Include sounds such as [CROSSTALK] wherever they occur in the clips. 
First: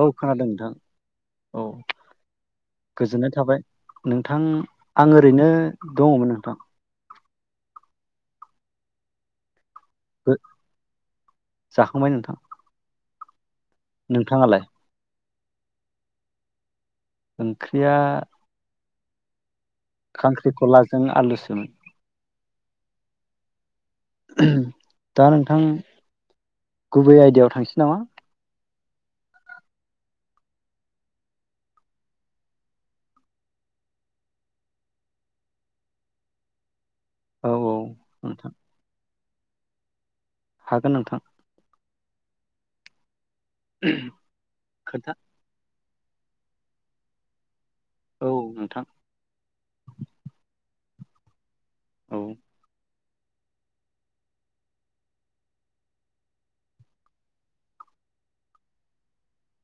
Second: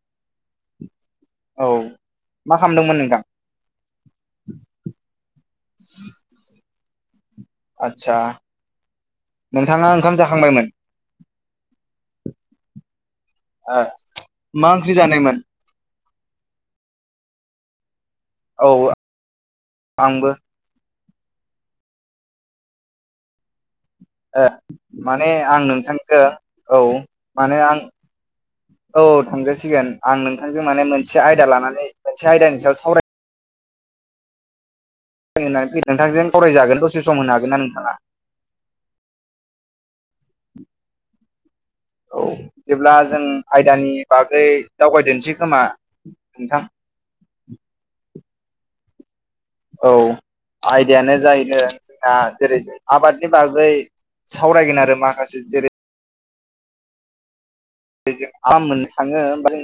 औ खोनादों नोंथां औ मा खालामदोंमोन नोंथां गोजोननाय थाबाय नोंथां आं ओरैनो दङमोन नोंथां आतसा नोंथाङा ओंखाम जाखांबायमोन? जाखांबाय नोंथां ओ नोंथाङालाय मा ओंख्रि जानायमोन? ओंख्रिया औ आंबो खांख्रिखला जों आलुसोमोन ओ दा माने आं नोंथां नोंथांजों औ गुबै आयदायाव माने थांसै आं नामा औ थांजासिगोन आं नों थां जों माने मोनसे आयदा लानानै मोनसे आयदानि सायाव सावराय नोंथांजों सावरायजागोन द दसे सम होनो हागोन औ ना औ नोंथाङा? नोंथां हागोन नोंथां औ बिदिब्ला जों आयदानि बागै खोन्था दावगायदोसै खोमा? नोंथां औ नोंथां औ आयदायानो जाहैदों आ औ जेरै आबादनि बागै सावरायगोन आरो माखासे जेरै [UNINTELLIGIBLE] मोननो थाङो होमबा जों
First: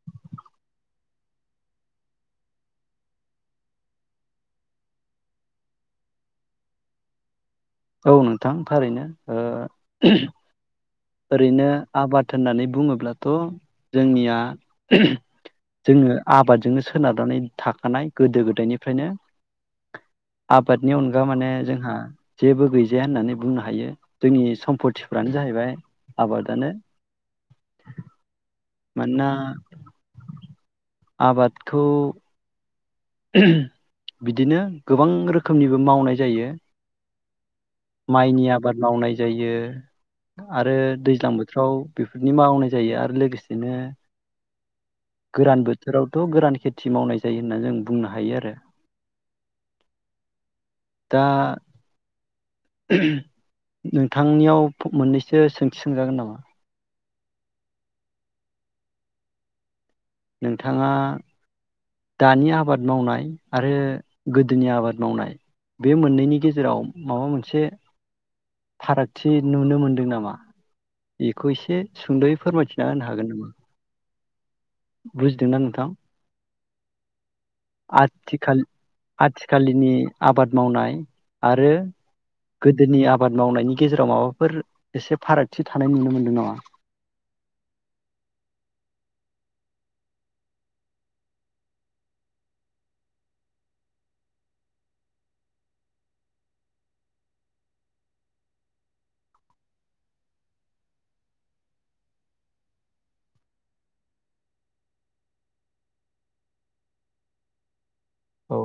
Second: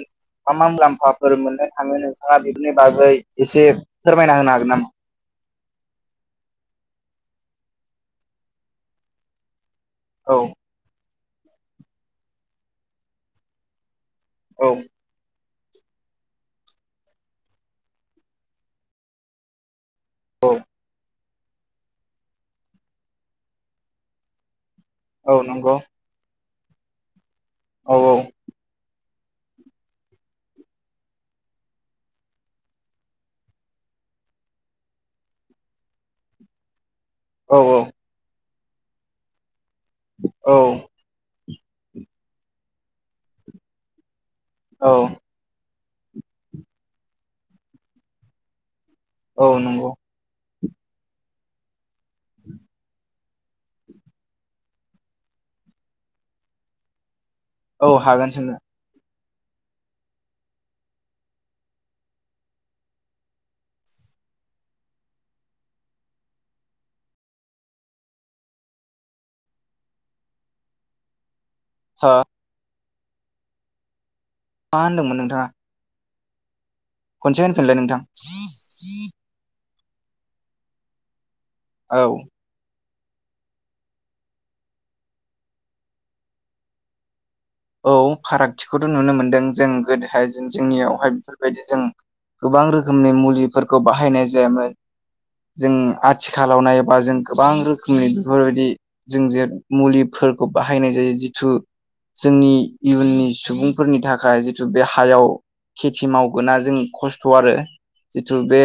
मा मा मुलाम्फाफोर मोननो थाङो नोंथाङा बेफोरनि बागै एसे फोरमायना होनो हागोन नामा? औ नोंथां थारैनो ओ [UNINTELLIGIBLE] औ ओरैनो आबाद होननानै बुङोब्लाथ जोंनिया औ जोङो आबादजोंनो सोनारनानै थाखानाय गोदो गोदायनिफ्रायनो औ आ बादनि अन गा माने जोंहा जेबो गैजाया होननानै बुंनो हायो जोंनि सम्फथ थिफ्रानो औ जाहैबाय नंगौ आबादानो औ औ मानोना आबादखौ बिदिनो गोबां रोखोमनिबो मावनाय जायो औ माइनि आब आबाद मावनाय जायो औ आरो दैज्लां बोथोर बोथोरफ्राव बेफोरनि मावनाय जायो आरो लोगोसेनो औ गोरान बोथोर बोथोरावथ' गोरान खेथि मावनाय जायो होनना जों बुंनो हायो आरो औ नंगौ दा [UNINTELLIGIBLE] नोंथांनियाव मोननैसो सोंथि सोंजागोन नामा औ हागोन सोंनो नोंथाङा दानि आबाद मावनाय आरो गोदोनि आबाद मावनाय बे मोननैनि गेजेराव माबा मोनसे फारागथि नुनो मोनदों नामा बे बेखौ एसे हो सुंद'यै फोरमायथि होनो हागोन नामा मा होनदोंमोन नोंथाङा बुजिदोंना नोंथां खनसे होनफिनलाय नोंथां नि आबाद मावनाय आरो औ गो दोनि आबाद मावनायनि गेजेराव माबाफोर एसे फारागथि थानाय नुनो मोनदों नामा औ फारागथिखौथ' नुनो मोन्दों जों गोदोहाय जों जोंनियावहाय बेफोरबायदि जों गोबां रोखोमनि मुलिफोरखौ बाहायनाय जायामोन जों आथिखालाव नायोबा जों गोबां रोखोमनि बेफोरबायदि जों जे मुलिफोरखौ बाहायनाय जायो जिथु जोंनि इयुननि सुबुंफोरनि थाखाय जिथु बे हायाव खेथि मावगोना जों खस्थ' आरो जिथु औ बे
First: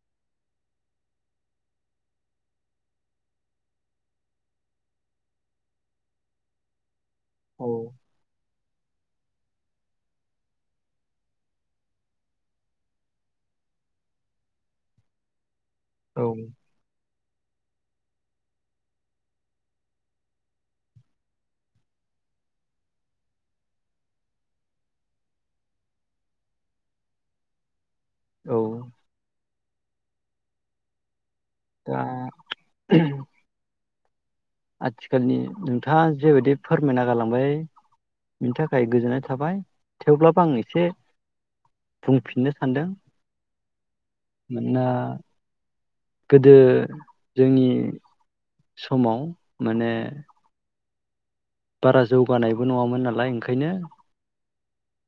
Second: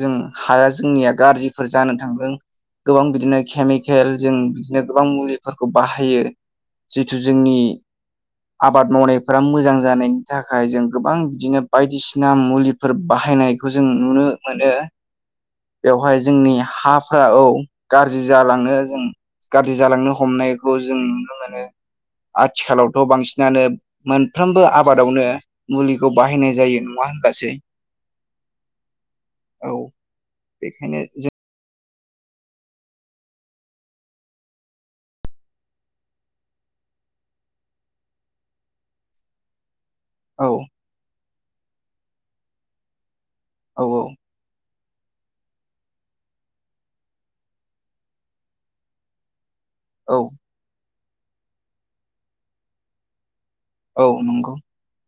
जों हाया जोंनिया गाज्रिफोर जानो थांदों गोबां बिदिनो केमिकेल जों बिदिनो गोबां मुलिफोरखौ बाहायो जिथु जोंनि औ आबाद मावनायफोरा मोजां जानायनि थाखाय जों गोबां बिदिनो बायदिसिना मुलिफोर बाहायनायखौ जों नुनो मोनो बेवहाय औ जोंनि हा फोरा औ गाज्रि जालांनो जों गाज्रि जालांनो हमनायखौ जों नुनो मोनो आथिखालावथ' बांसिनानो मोनफ्रोमबो आबादावनो मुलिखौ बाहायनाय जायो नङा होनब्लासै औ औ बेखायनो जों [INAUDIBLE] आथिखालनि नोंथाङा जेबायदि फोरमायना गालांबाय बिनि थाखाय गोजोननाय थाबाय थेवब्लाबो औ आं एसे बुंफिननो सानदों औ औ ना गोदो जोंनि समाव माने औ बारा जौगानायबो नङामोन नालाय ओंखायनो औ नंगौ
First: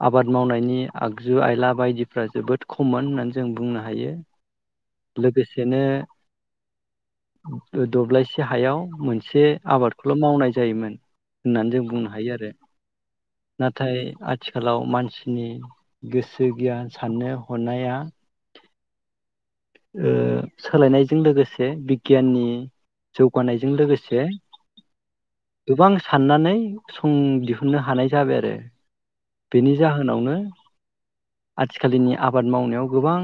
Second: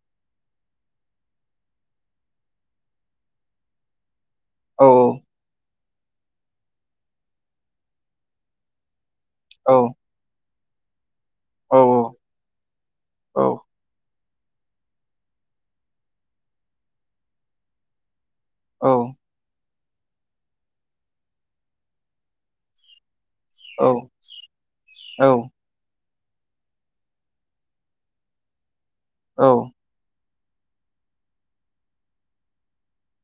आबाद मावनायनि आगजु आयला बायदिफ्रा जोबोद खममोन होननानै जों बुंनो हायो औ लोगोसेनो दब्लायसे हायाव मोनसे औ आबादखौल' मावनाय जायोमोन। होननानै औ जों बुंनो हायो आरो औ नाथाय आथिखालाव मानसिनि गोसो गियान साननो हनाया। औ। सोलायनायजों लोगोसे बिगियाननि जौगानायजों औ लोगोसे गोबां साननानै सं दिहुन्नो हानाय जाबाय आरो औ बेनि जाहोनावनो आथिखालनि आबाद मावनायाव गोबां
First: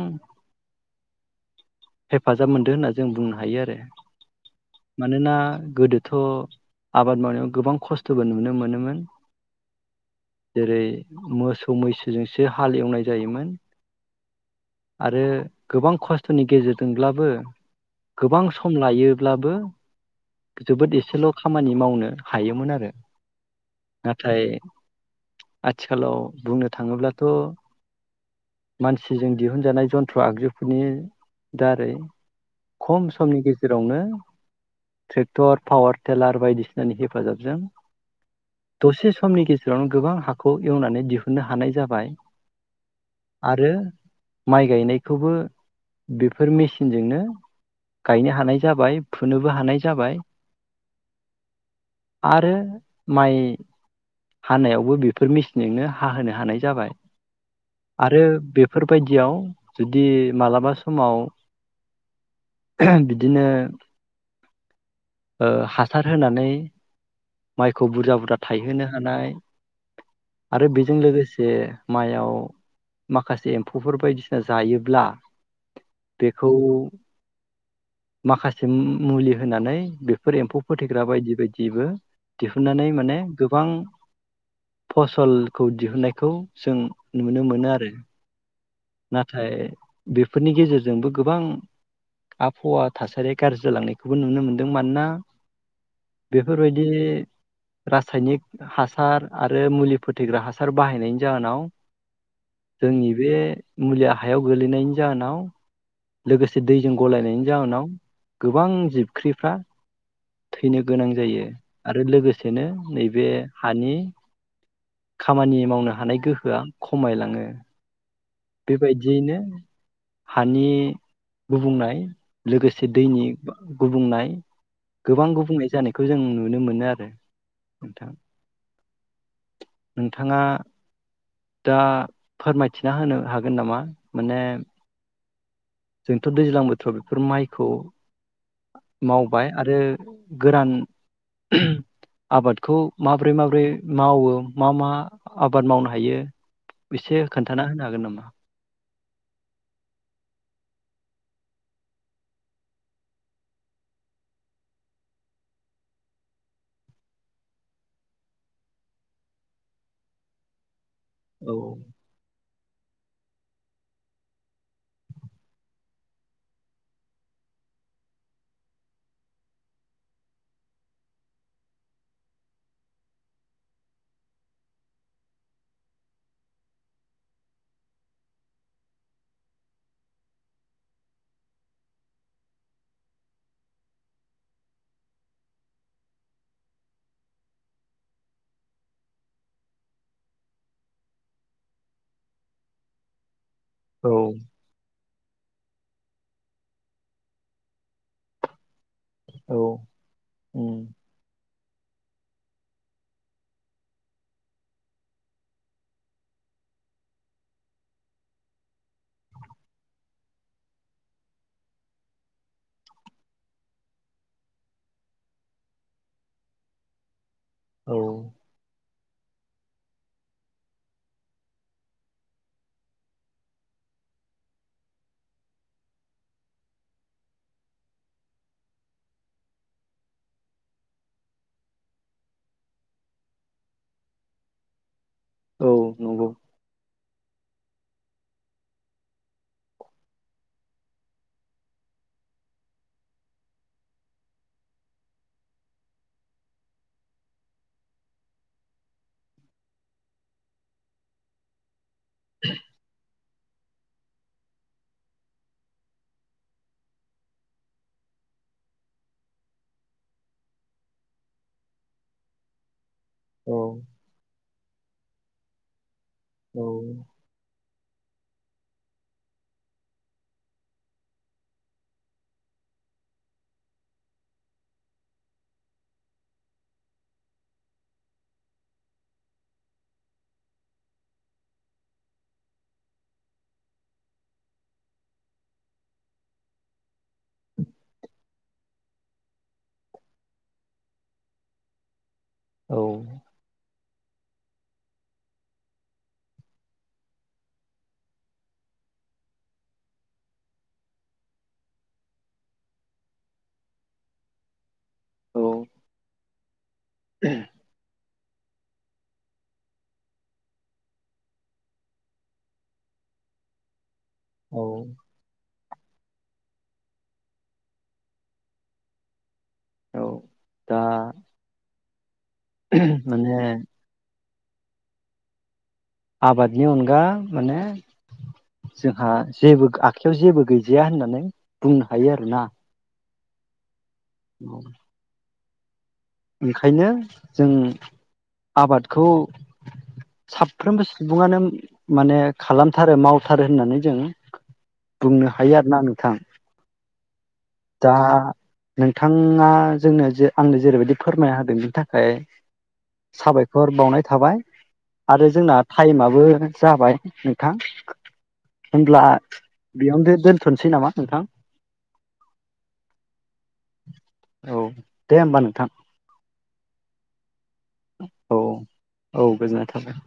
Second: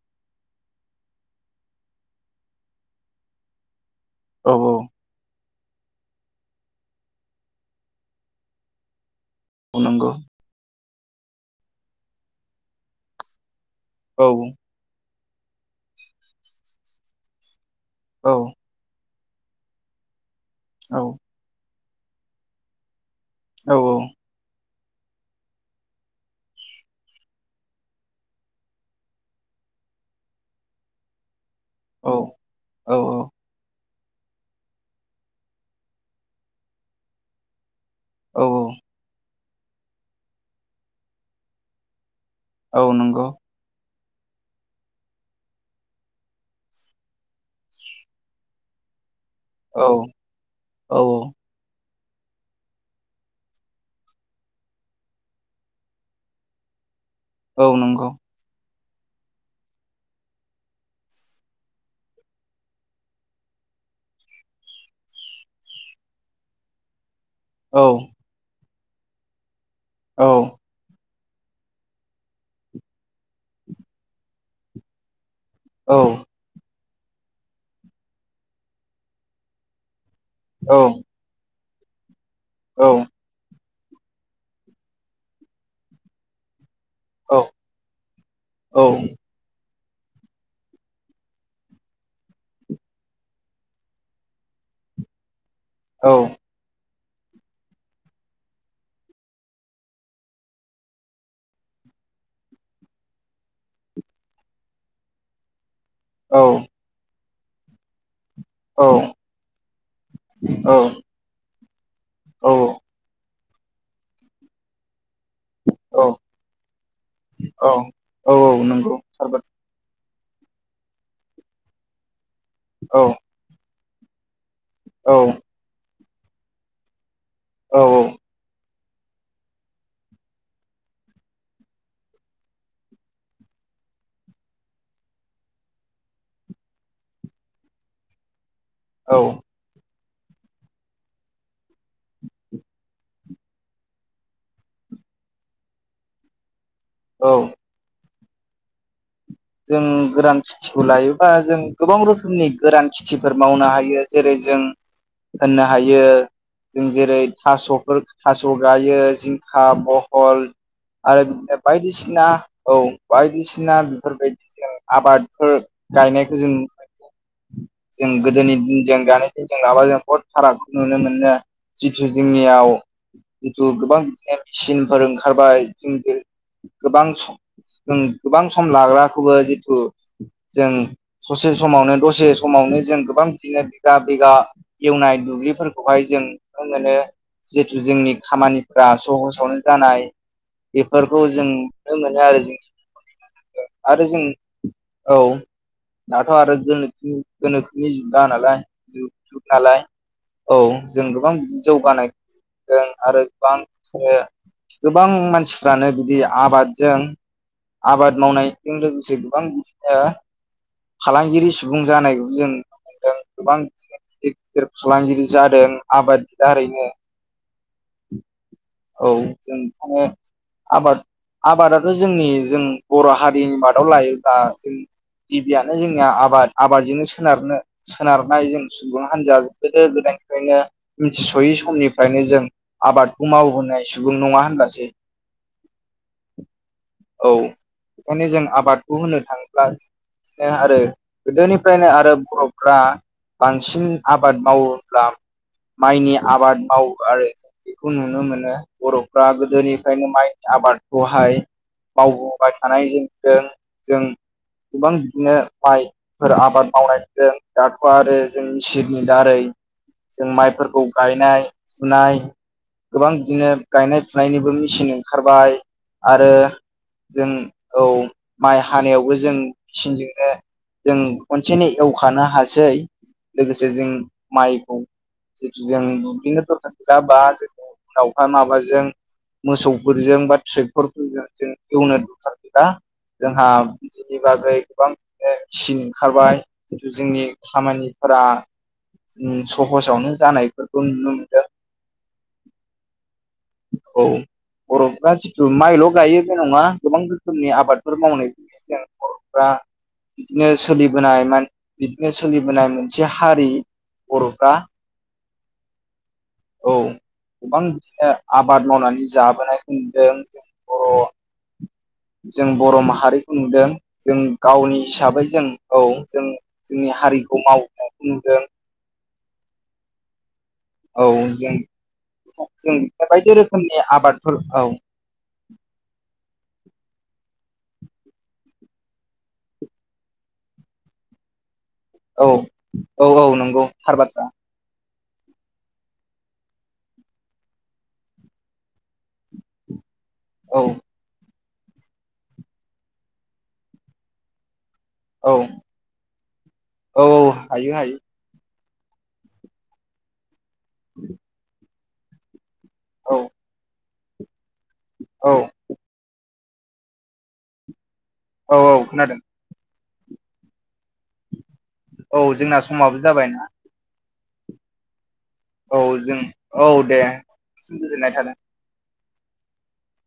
हेफाजाब मोनदों होनना जों बुंनो हायो आरो। औ मानोना गोदोथ' आबाद मावनायाव गोबां खस्थ'बो नुनो मोनोमोन नंगौ। जेरै मोसौ मैसोजोंसो हाल एवनाय जायोमोन औ आरो गोबां खस्थ'नि गेजेरजोंब्लाबो औ गोबां सम लायो अब्लाबो जोबोद औ एसेल' खामानि मावनो हायोमोन आरो औ नाथाय आथिखालाव बुंनो थाङोब्लाथ' मानसिजों दिहुनजानाय जन्थ्र आगजुफोरनि दारै औ खम समनि गेजेरावनो ट्रेक्टर पावार टिलार बायदिसिनानि हेफाजाब जों औ दसेसे समनि गे जेरावनो गोबां हाखौ एवनानै दिहुननो हानाय जाबाय औ नंगौ आरो माइ गायनायखौबो बेफोर मेसिनजोंनो गायनो हानाय जाबाय फुनोबो हानाय औ जाबाय औ आरो माइ हानायावबो बेफोर मेसिनजोंनो हाहोनो हानाय जाबाय। औ नंगौ आरो बे बेफोरबायदियाव जुदि मालाबा समाव बिदिनो हासार होनानै। औ माइखौ बुरजा बुरजा थायहोनो औ [INAUDIBLE] आरो बेजों लोगोसे जे मआव माखासे एम्फौफोर बायदिसिना जायोब्ला औ बेखौ। माखासे मुलि होनानै बे एम्फौ फथेग्रा बायदि बायदि दिबो। दिहुननानै माने गोबां फसलखौ दिहुनन्नायखौ जों नुनो मोनो आरो। नाथाय बेफोरनि गेजेरजोंबो गोबां आबहावा थासारिया गाज्रि जालांनायखौबो नुनो मोनदों मानोना बेफोरबायदि रासायनिक हासार आरो मुलि फोथैग्रा हासार बाहायनायनि जाहोनाव जोंनि बे मुलिया हायाव गोलैनायनि जाहोनाव लोगोसे दैजों गलायनाय जावनाव गोबां औ जिबख्रिफ्रा औ थैनो गोनां जायो आरो लोगोसेनो नैबे हानि खामानि मावनो हानाय गोहोआ खमायलाङो औ औ नंगौ थार बेबायदियैनो बाथ्रा हानि गुबुंनाय लोगोसे औ दैनि गुबुंनाय औ गोबां गुबुंनाय जानिख खौ जों नुनो मोनो आरो। औ नोंथां। नोंथाङा दा फोरमायथिना होनो हागोन नामा माने जोंथ' दैज्लां बोथोराव बेफोर माइखौ औ मावबाय आरो। गोरान आबादखौ माब्रै माब्रै मावो मा मा आबाद मावनो हायो एसे औ खोन्थाना होनो हागोन नामा जों गोरान खेथिखौ लायोबा जों गोबां रोखोमनि गोरान खेथिफोर मावनो हायो जेरै जों होननो हायो जों जेरै थास'फोर थास' गायो जिंखा बहल आओद औ बायदिसिना औ बायदिसिना बेफोरबायदि जों आबादफोर गायनायखौ जों नुनो मोनो जों गोदोनि दिनजों दानि दिनजों लाबा जों बहुद फारागखौ नुनो मोनो जिथु जोंनियाव जिथु गोबां मेचिनफोर ओंखारबाय जों गोबां सम जों गोबां सम लाग्रा खौबो जिथु जों ससे समावनो दसे समावनो जों गोबां बिदिनो बिगा बिगा एवनाय दुब्लिफोरखौहाय जों नुनो मोनो जिथु जोंनि खामानिफोरा सहसावनो जानाय बेफोरखौ जों नुनो मोनो आरो जोंनि आरो जों औ औ दाथ' आरो गोनोखो गोनोखोनि जुगा नालाय जुग जुग औ नालाय औ उम जों गोबां जौगानाय [UNINTELLIGIBLE] आरो गोबां गोबां मानसिफ्रानो बिदि आबादजों आबाद मावनाय बेजों लोगोसे गोबां बिदिनो फालांगिरि सुबुं जानायखौबो जों नुनो मोनदों गोबां बिदिनो गिदिर गिदिर फालांगिरि जादों आबादनि दारैनो औ औ जों बेखौनो आबाद आबादाथ' जोंनि जों बर' हारिनि मादाव लायोब्ला जों गिबियानो जोंनिया आबाद आबादजोंनो सोनारनो सोनारनाय जों सुबुं हान्जाया गोदो गोदायनिफ्रायनो मिथिस'यै समनिफ्रायनो जों आबादखौ मावहोनो नाय सुबुं नङा होनब्लासो औ नंगौ औ बेखायनो जों आबादखौ होनो थाङोब्ला आरो गोदोनिफ्रायनो आरो बर'फ्रा बांसिन आबाद मावोब्ला माइनि आबाद मावो आरो बेखौ नुनो मोनो बर'फ्रा गोदोनिफ्रायनो माइ आबादखौहाय मावबोबाय थानाय जों जों जों गोबां बिदिनो माइफोर आबाद मावनायजों दाथ' आरो जों मेसिननि दारै जों माइफोरखौ गायनाय फुनाय गोबां बिदिनो औ गायनाय फुनायनिबो मिसिननि ओंखारबाय आरो औ जों औ माइ हानायावबो जों मेसिनजोंनो जों खनसेनै एवखानो हासै लोगोसे जों माइखौ जिथु जों बिदिनो दरखार गैला बा जों दावफोर माबा जों मोसौफोरजों बा ट्रेक्टरफोरजों जों एवनो दखार गैला जोंहा बिनि बागै गोबां सिन ओंखारबाय जिथु जोंनि खामानिफोरा ओ सहसावनो जानायफोरखौ नुनो मोनदों औ औ बर'फ्रा जितु माइल' गायो बे नङा गोबां रोखोमनि आबादफोर मावनाय जा जोंना बर'फ्रा बिदिनो सोलिबोनाय बिदिनो सोलिबोनाय मोनसे हारि बर'फ्रा औ औ गोबां बिदिनो आबाद मावनानै जाबोनायखौ नुदों जों बर' जों बर' माहारिखौ नुदों जों औ गावनि हिसाबै जों औ जों जोंनि हारिखौ मावनायखौ नुदों औ दा औ जों जों बायदि माने रोखोमनि आबाद फोर औ आबादनि अनगा माने जोंहा जेबो आखायाव जेबो गैजाया होननानै बुंनो हायो औ आरोना। औ औ नंगौ। थार बाथ्रा उम ओंखायनो जों आबादखौ औ साफ्रोमबो सुबुङानो माने खालामथारो मावथारो होननानै जों औ बुंनो हायो आरो ना नोंथां। औ हायो दा हायो नोंथाङा जोंनो जे आंनो जेरैबायदि फोरमायना होदों बिनि थाख खाय औ साबायखर बावनाय थाबाय। औ आरो जोंना टाइमाबो जाबाय नोंथां। औ औ होमब्ला खोनादों बेयावनो दोनथ'नोसै नामा नोंथां? औ जोंना समाबो जाबायना। औ दे होमबा नोंथां औ जों औ दे। सिम गोजोननाय थादों। औ औ गोजोननाय थाबाय।